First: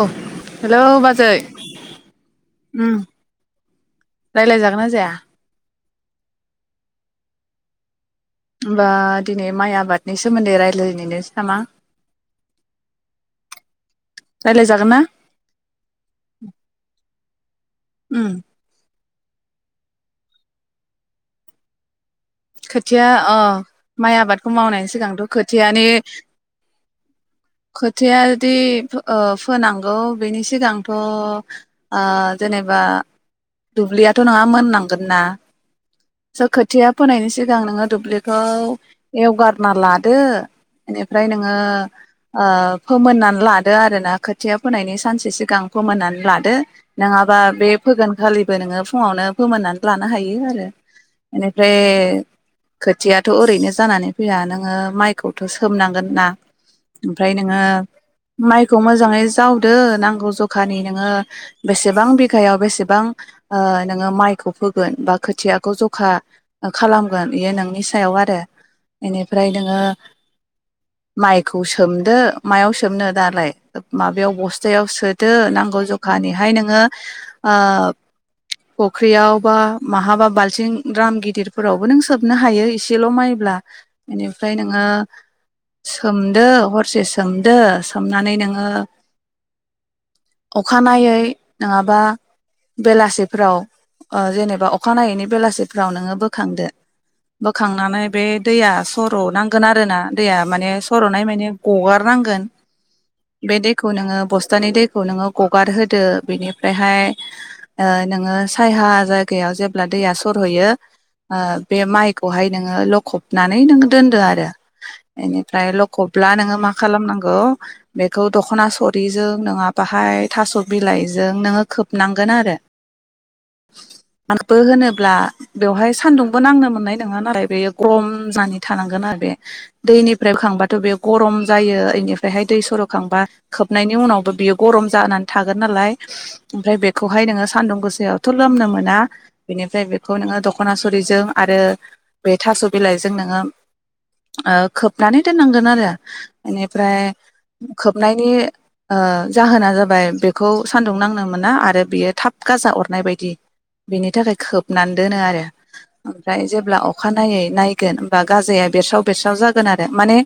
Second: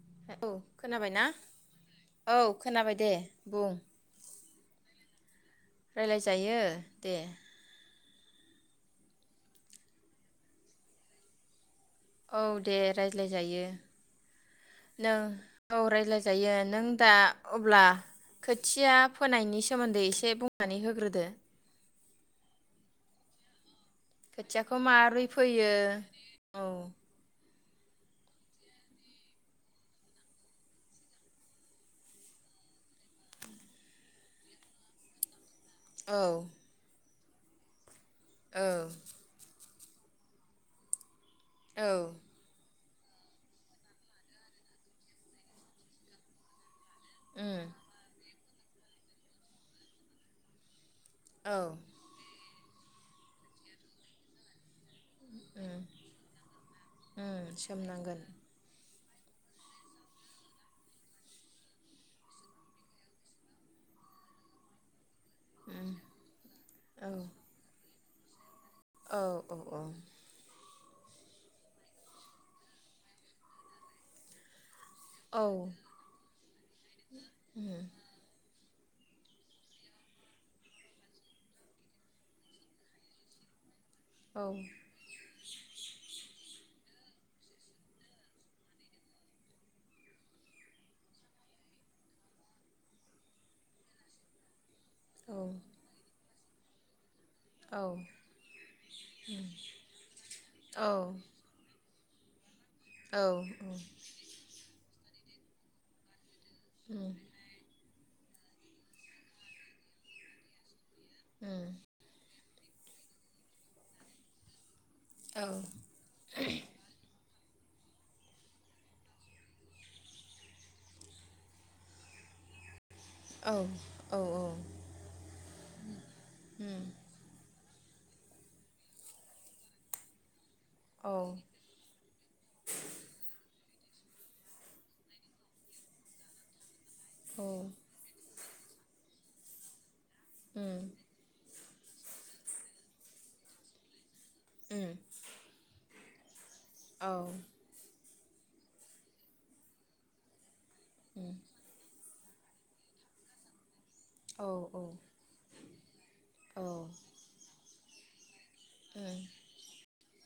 औ हेलौ बाजै औ खोनाबाय उम दे बुं रायलाय जागोन ना जाया? रायलायजायो दे। होमबा दिनै माइ आबादनि सोमोन्दै रायलायनायनोसै नामा? औ दे रायज्लायजायो रायज्लायजागोन ना? नों औ रायज्लायजायो नों दा अब्ला उम खोथिया फोनायनि सोमोन्दै एसे बुंनानै होग्रोदो। खोथिया अ माइ आबादखौ खोथियाखौ मावनायनि सिगांथ' माबोरै फैयो खोथियानि औ खोथिया जुदि फो ओ फोनांगौ बेनि सिगांथ' ओ जेनेबा दुब्लियाथ' नोंहा मोननांगोन ना। औ स खोथिया फोनायनि सिगां नोङो दुब्लि खौ औ एवगार ना लादो इनि फ्राय नोङो औ ओ फोमोननानै लादो आरोना खोथिया फोनायनि सानसे सिगां फोमोननानै लादो नङाबा उम बे फोगोन खालि नोङो फुङावनो फोमोननानै लानो हायो आरो औ फ्राय खोथियाथ' ओरैनो जानानै फैया नोङो माइखौथ' उम सोमनांगोन ना ओमफ्राय उम नोङो सोमनांगोन माइखौ मोजाङै जावदो नांगौ जखानि नोङो बेसेबां बिगायाव बेसेबां ओ नोङो माइखौ फोगोन बा खोथियाखौ जखा औ खालामगोन इयो नोंनि सायाव आ रो औ बेनिफ्राय औ औ नोङो माइखौ सोमदो मायाव सोमनो दालाय माबायाव बस याव सोदो औ नांगौ जखानिहाय नोङो ओ फुख्रियाव बा माहाबा बालथिं द्राम गिदिर फोरावबो नों सोबनो हायो एसेल' माइब्ला औ बेनिफ्राय नोङो सोमदो हर से सोमदो सोमनानै नोङो अखानायै नङाबा बेलासिफोराव ओ जेनेबा अखानायैनि बेलासिफोराव नोङो बो खांदो औ बोखांनानै बे दैया सर'नांगोन आरो ना दैया माने औ सर'नाय माने गगार हारनांगोन औ औ बे दैखौ नोङो बस्थानि दै खौ नोङो गगार होदो बेनिफ्राय ओमफ्रायहाय उम ओ नोङो सायहा जायगायाव जेब्ला दैया सरहैयो उम बे माइखौहाय नोङो लखबनानै नोङ दोनदो आरो औ बेनिफ्राय लखबब्ला नोङो मा खालामनांगौ बेखौ दखना सरिजों नङा बाहाय थास बिलाइजों नोङो खोबनांगोन आरो औ औ औ बो होनोब्ला बेवहाय सान्दुं बो नांनो उम मोन्नाय नङा नालाय बे गरम जानि थानांगोन आरो बे दैनिफ्राय बोखांबा थ बे औ गरम जायो बेनिफ्रायहाय दै सरखांबा खोबनायनि उनावबो बियो गरम जानानै थागोन नालाय ओमफ्राय बे खौहाय औ नोङो सानदुं गोसायाव खुलोमनो मोना बेनिफ्राय बेखौ नोङो द उम खनासुरिजों आरो बे थास बिलाइजों नोङो ओ उम खोबनानै दोननांगोन आरो औ एनिफ्राय खोब खोबनायनि ओ जाहोना जाबाय बेखौ सान्दुं नांनो मोना आरो बेयो थाब गाजा अरनाय बायदि बेनि थाखाय औ खोबनान दोनो आरो ओमफ्राय औ जेब्ला उम अखा नायै नाय गोन‌होनबा गाजाया बेरसाव बेरसाव जागोन आरो माने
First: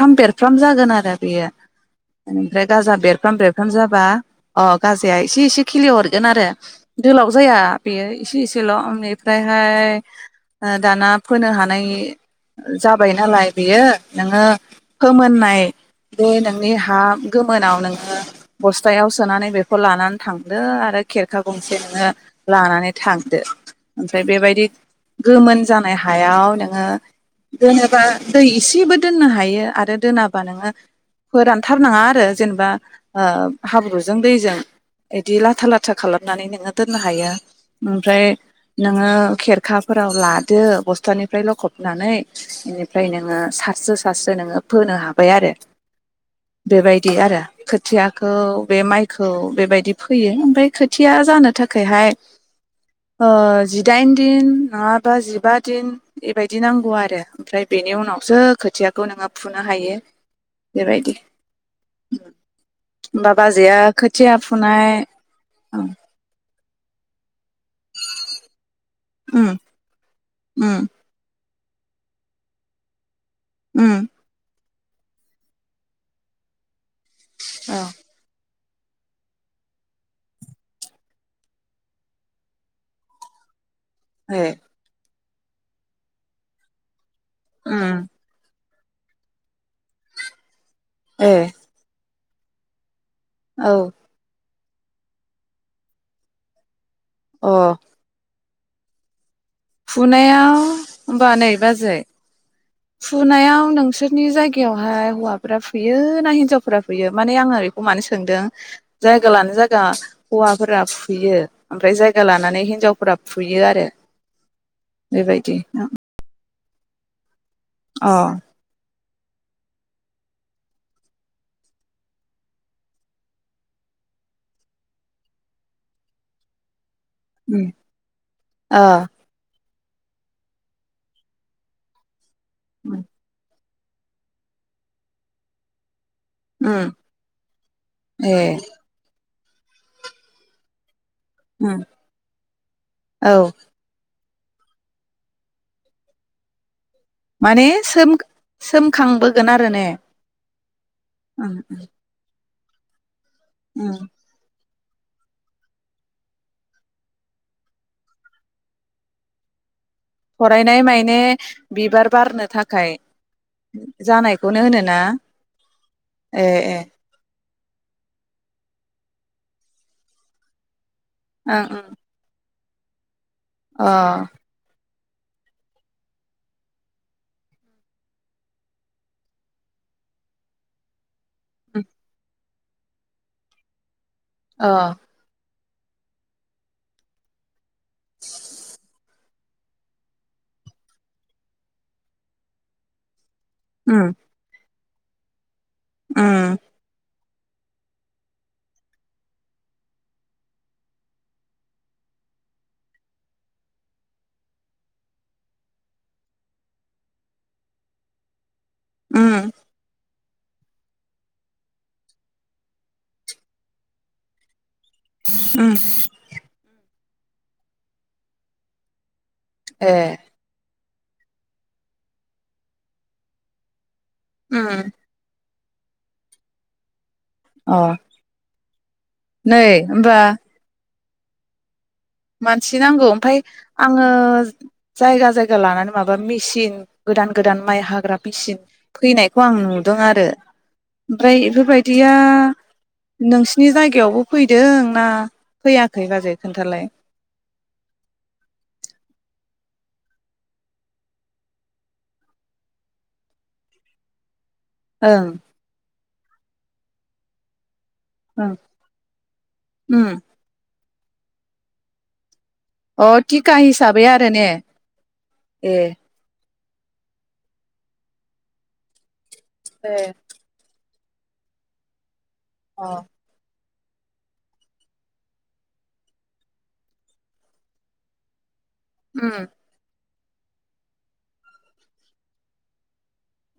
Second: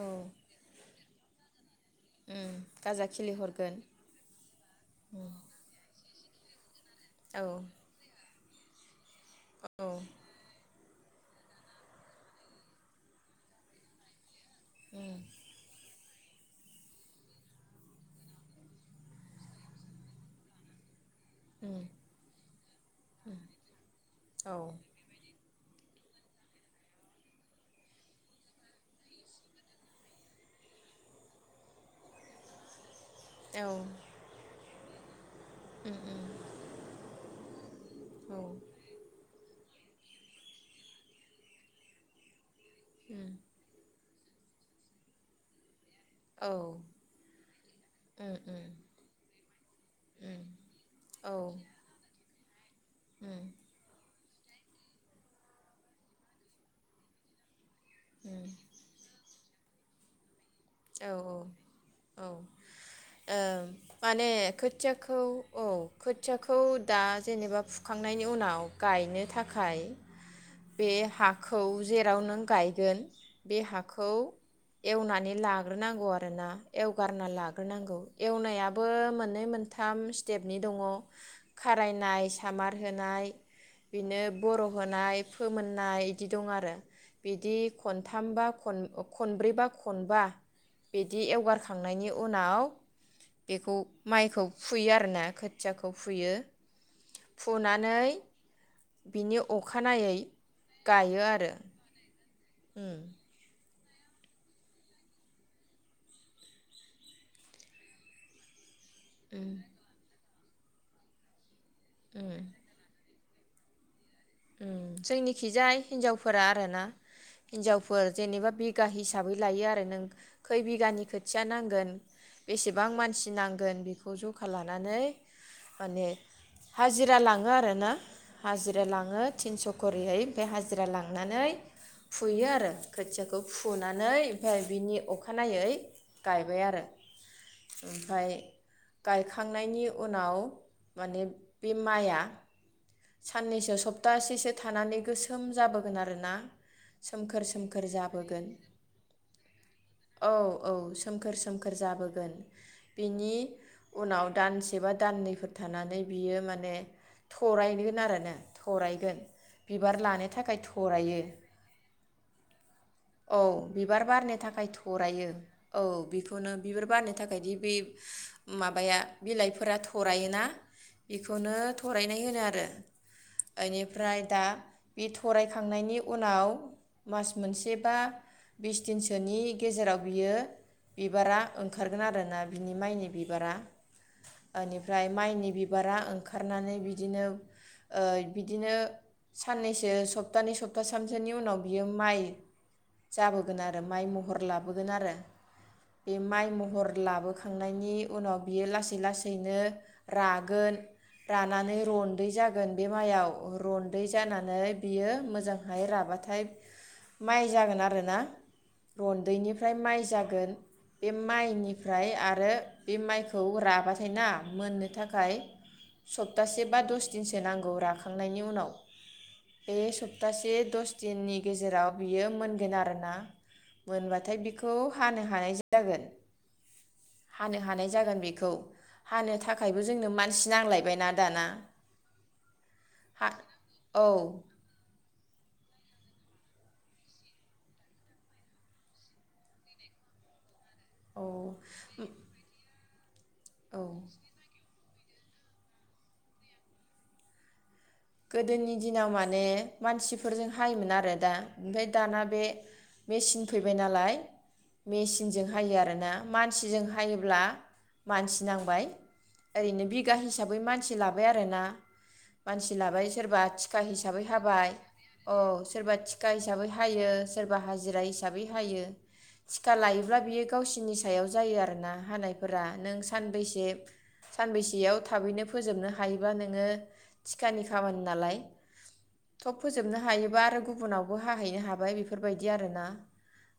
औ उम बेरफ्राम जागोन आरो बेयो इनिफ्राय गाजा बेरफ्राम बेरफ्राम जाबा अ गाजाया औ एसे एसे खिलिहर गोनआरो दोलाव औ जाया बेयो एसे औ एसेल'। उम [unintelligible] [unintelligible] दाना फोनो हानाय जाबाय नालाय बेयो नोङो फोमोननाय बे नोंनि हा गोमोनाव नोङो बस्थायाव सोनानै बेखौ लानानै थांदो आरो खेरखा गंसे उम नोङो लानानै थांदो। ओमफ्राय औ उम औ उम औ उम औ बेबायदि औ गो गोमोन जानाय हायाव नोङो दोनोबा दै इसेबो दोननो हायो आरो दोनाबा नोङो फोरानथारनाङा आरो जेनबा ओ हाब्रुजों दैजों इदि लाथा लाथा खालामनानै नोङो दोननो हायो ओमफ्राय ओ खेरखाफोराव लादो बस्थानिफ्राय लखबनानै। इनिफ्राय नोङो सारस्रो सारस्रो नोङो फोनो हाबाय आरो। बेबायदि आरो खोथियाखौ बे माइखौ बेबायदि फैयो ओमफ्राय खोथिया जानो थाखायहाय ओ जिदाइन दिन नङाबा जिबा दिन बेबायदि नांगौ आरो ओमफ्राय बेनि उनावसो खोथियाखौ नोङो फुनो हायो। औ औ बेबायदि औ होमबा ओ बाजैया माने खोथिया फुनाय खोथियाखौ औ ओं खोथियाखौ दा जेनेबा फुखांनायनि उनाव गायनो उम थाखाय उम बे हा खौ जेराव नों गायगोन। बे उम हाखौ एवनानै ला ग्रोनांगौ आरोना। एवगारना औ लाग्रोनांगौ एवनाया बो मोननै मोनथाम स्टेपनि दङ खारायनाय सामार होनाय। बिदिनो ए बर' होनाय। फोमोननाय इदि दं आरो। बिदि उम खनथामबा खन-खनब्रै बा खनबा। बिदि ए एवगारखांनायनि उनाव औ बेखौ माइखौ फुयो आरो ना खोथियाखौ फुयो। अ फुनानै बेनि फुनायाव होनबा नै बाजै उम फुनायाव नोंसोरनि जायगायावहाय हौवाफोरा फुयो ना हिनजावफोरा फुयो माने आङो ओ बेखौ मानो सोंदों। जायगा लाना जायगा हौवाफोरा फुयो। ओमफ्राय जायगा लानानै हिनजावफोरा फुयो आरो। बेबायदि जोंनिखिजाय हिन्जावफोरा [unintelligible] हिनजावफोर अ जेनेबा बिघा हिस हिसाबै लायो आरो नों खै बिगानि खोथिया नांगोन बेसेबां मानसि नांगोन बेखौ जखा लानानै माने। हाजिरा लाङो उम आरोना अ हाजिरा लाङो। स'खरैहै बे हाजिरा लांनानै फु फुयो आरो खोथियाखौ फु फुनानै ओमफाय बिनि अखानायै गायबाय उम आरो ओमफाय ए गायखा थांनायनि उनाव माने बे उम माइआ औ साननैसो सप थासेसो थानानै गोसोम जाबोगोन आरोना सोमखोर माने सोमखोर जाबोगोन सोम-सोमखांबोगोन आरो ने? औ औ सोमखोर उम सोमखोर जाबोगोन। बिनि उम उनाव दान्स एबा दान्नैफोर थानानै बियो माने थरायगोन आरोनो थरायगोन बिबार लानो थाखाय फरायनाय मायने थरायो बिबार बारनो थाखाय औ बिबार बारनो जानायखौनो थाखाय होनोना थरायो औ ए बेखौनो ए बिबार बारनो थाखायदि बिब माबाया बिलाइफोरा थरायोना बेखौनो ओं ओं थरायनाय होनो आरो। बेनिफ्राय अ दा बि थरायखांनायनि उनाव मास मोनसे बा बिस दिनसोनि गेजेराव बियो बिबारा ओंखारगोन आरोना माइनि बिबारा अ ओनिफ्राय माइनि बिब बिबारा ओंखारनानै बिदिनो ओ बिदिनो साननैसो सप्तानै सप्ताथामसोनि उनाव बियो माइ जाबोगोन आरो माइ उम महर लाब नुगोन आरो बे माइ उम महर लाबोख थांनायनि उनाव बियो लासै लासैनो रागोन रानानै रन्दै जागोन बे माइआव रन्दै जानानै बियो मोजांहाय राबाथाय माइ जागोन आरोना उम रन्दैनिफ्राय माइ जाय गोन बे माइनिफ्राय आरो बे माइखौ राबाथाय ना मोनो थाखाय उम सप्तासेब बा दस दिनसो नांगौ राख थांनायनि उनाव ए सप्तासे दस दिननि गेजेराव बियो मोनगोन आरोना मोनबाथाय बिखौ उम हानो हानाय जायो जागोन हानो अ हानाय जागोन बेखौ हानो नै थाखायबो जोंनो होमबा मानसि नांलायबाय ना दाना मानसि नांगौ हा ओमफ्राय आंङो औ जायगा जायगा लानानै माबा मेचन गोदान गोदान माइ हाग्रा मेचन फैनायखौ आं नुदों आरो औ ओमफ्राय बेफोरबायदिया नोंसिनि औ जायगायावबो फैदों ना फैयाखै बाजै खोन्थालाय? गोदोनि दिनाव माने मानसिफोरजों हायोमोन आरो दा ओमफ्राय दाना बे मेचिन फैबाय नालाय ओं मेसिनजों हायो आरोना मानसिजों हायोब्ला मानसि ओं नांबाय ओरैनो उम बिगा हिसाबै मानसि मानसि लाबाय आरोना मानसि लाबाय अ सोरबा थिखा हिसाबै आरो ने हाबाय अ ए सोरबा थिखा हिसाबै हायो सोरबा हाजिरा हिसाबै हायो टिकखा ए लायोब्ला बियो गावसिनि सायाव जायो आरोना हानाय [unintelligible] अ नों सानबैसे सानबैसेयाव थाबैनो फोजोबनो हायोब्ला नोङो थिखानि खामानि नालाय उम थब फोजोबनो [unintelligible] हायोबा आरो गुबुनावबो हाहैनो हाबाय बेफोरबायदि आरोना।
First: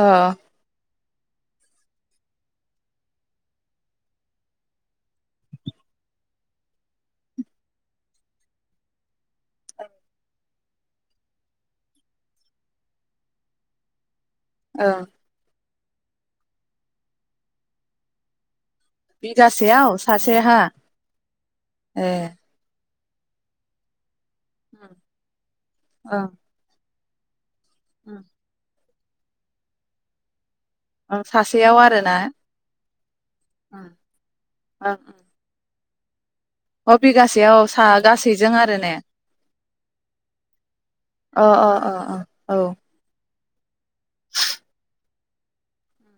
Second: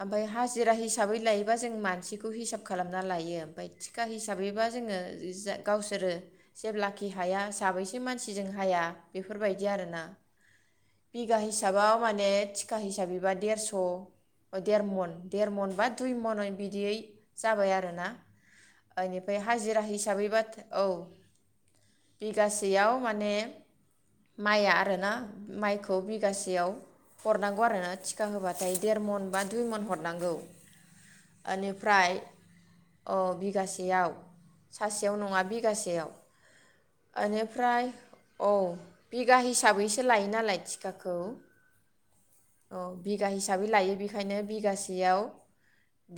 अ ओमफाय हाजिरा [unintelligible] हिसाबै लायोबा जों मानसिखौ हिसाब खालामनानै लायो ओमफ्राय थिखा हिसाबैबा जोङो गावसोरो जेब्लाखि हाया साबैसे मानसि जों हाया बेफोरबायदि आरोना बिघा हिसाबाव माने थिखा हिसाबैबा देरस' अ देर ओं मन देर मन बा दुइ मनयै बिदियै जाबाय आरोना। बेनिफ्राय हाजिरा बिगासेयाव सासे हिसाबैबाथो हा औ ए बिगासेयाव माने माइआ उम आरोना माइखौ ओं बिगासेयाव [unintelligible] [unintelligible] आरो ना ओं थिखा होबाथाय। देर मन बा दुइ मन हरनांगौ। सासेयाव आरोना। अ ओं बिगासेयाव ओं सासेयाव उम नङा बिगासे [unintelligible] अ बिगासेयाव सा औ गासैजों आरो ने बिगा हिसाबैसो लायो नालाय थिखाखौ अ अ अ औ [unintelligible] बिगा हिसाबै लायो बेखायनो बिगासेयाव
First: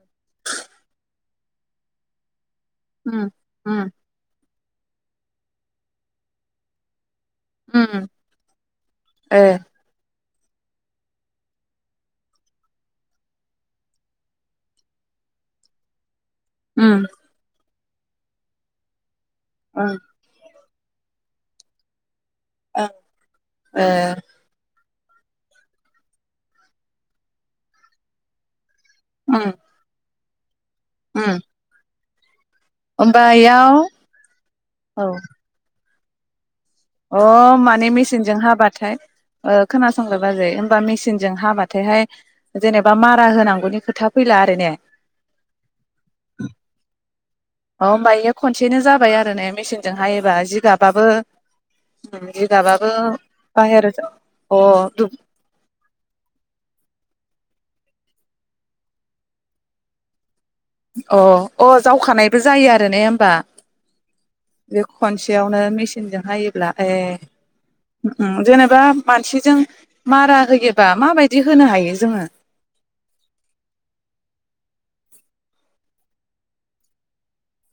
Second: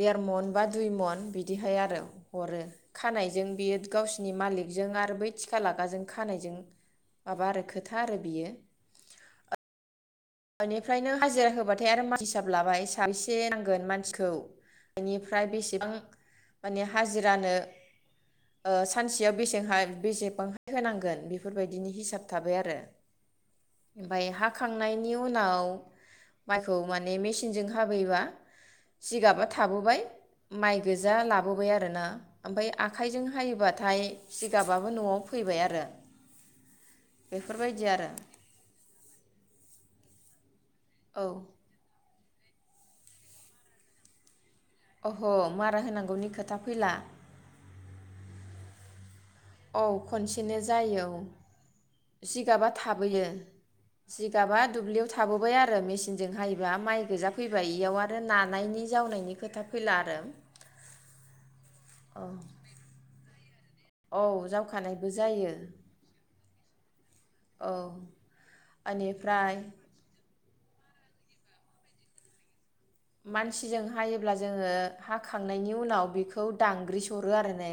देर मन बा दुइ मन बिदिहाय आरो। हरो उम खानायजों बियो उम गावसिनि मालिक जों आरो बै थिखा लागाजों खानायजों माबा आरो खोथा उम आरो बियो। ए बेनिफ्रायनो हाजिरा होबाथाय आरो मानसि हिसाब लाबाय साबसे नांगोन मानसिखौ बेनिफ्राय बेसेबां माने उम हाजिरानो सानसेयाव बेसेहाय ओं बेसेबां होनांगोन बेफोरबायदिनि हिसाब थाबाय आरो ओं ए फ्राय हाखां नाय नि उनाव माइखौ माने मेचनजों हाबैबा जिगाबा उम थाबोबाय माइ गोजा उम लाबोबाय आरो ना ओमफ्राय आखाइजों होमबा इयाव हायोबाथाय जिगाबाबो औ न'आव फैबाय आरो अ बेफोरबायदि माने आरो मेसिनजों हाबाथाय खोनास [inaudible] बा औ मेसिनजों हाबाथायहाय जेनेबा मारा होनांगौनि खोथा फैला आरो ने अ अह' मारा होनांगौनि खोथा फैला अ होनबायोयो खनसेनो जाबाय आरो ने औ मेचिनजों हायोबा खनसेनो जायो जिगाबाबो उम औ जिगाबा जिगाबाबो थाबोयो बाहेर अ जिगाबा दुब्लियाव दुब थाबोबाय आरो मेसिन जोंहायोबा माइ गोजा फैबाय इयाव आरो नानायनि जावनायनि खोथा फैला आरो अ अ औ जावखानायबो जायो आरो ने होमबा औ बे जावखानायबो जायो खनसेयावनो मेसिनजोंहाय ब्ला ए औ ओम जेनेबा बेनिफ्राय मानसिजों मारा है एबा माबायदि होनो हायो जोङो? मानसिजों हायोब्ला जोङो हाखांनायनि उनाव बेखौ दांग्रि सरो आरो ने।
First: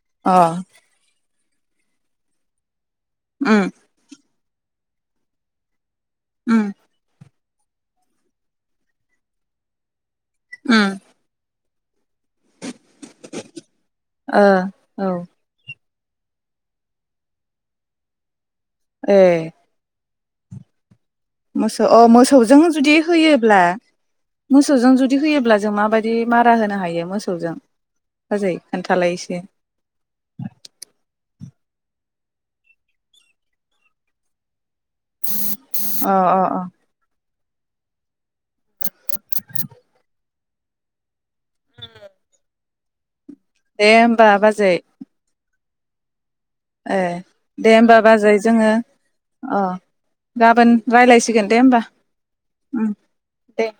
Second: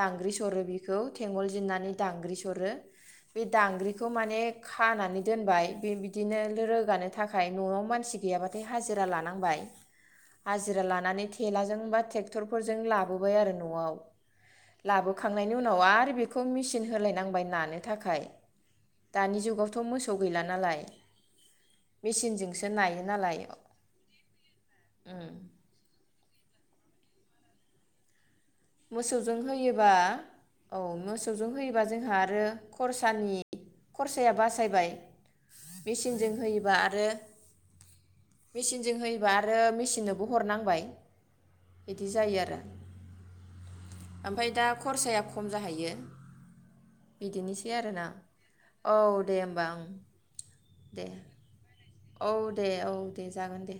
दांग्रि अ सर' बिखौ। थेंगल जिन्नानै दांग्रि सरो। बे उम दांग्रिखौ माने खानानै दोनबाय बेबि बिदिनो उम लो रोगानो थाख थाखाय न'आव मानसि गैयाबाथाय हाजिरा लाना हबाय हाजिरा उम लानानै थेलाजों होमबा थेग ट्रेक्टरफोरजों लाबोबाय आरो न'आव ओ औ लाबोखांनायनि उनाव आरो बेखौ मेसिन होलायनांबाय नानो थाखाय। ए दानि जुगावथ' मोसो गैला नालाय। मोसौ अ मोसौजों मेचिनजोंसो जुदि नायो नालाय होयोब्ला मोसौजों जुदि होयोब्ला जों माबायदि? मारा होनो हायो मोसौजों। बाजै खोन्थालाय मोसौजों एसे होयोबा औ मोसौ होयोबा जोंहा आरो खरसानि खरसाया बासायबाय। अ मेचिनजों अ अ होयोबा आरो मेचिनजों होयोबा आरो मेचिननोबो हरनांबाय। बिदि जायो आरो। दे होमबा ओमफ्राय दा बाजै। खरसाया खम जाहैयो। ए बिदिनोसै दे होमबा आरोना बाजै जोङो औ दे अ होमबा ओं गाबोन दे रायज्लायसिगोन दे ओमबा। औ दे औ दे जागोन दे।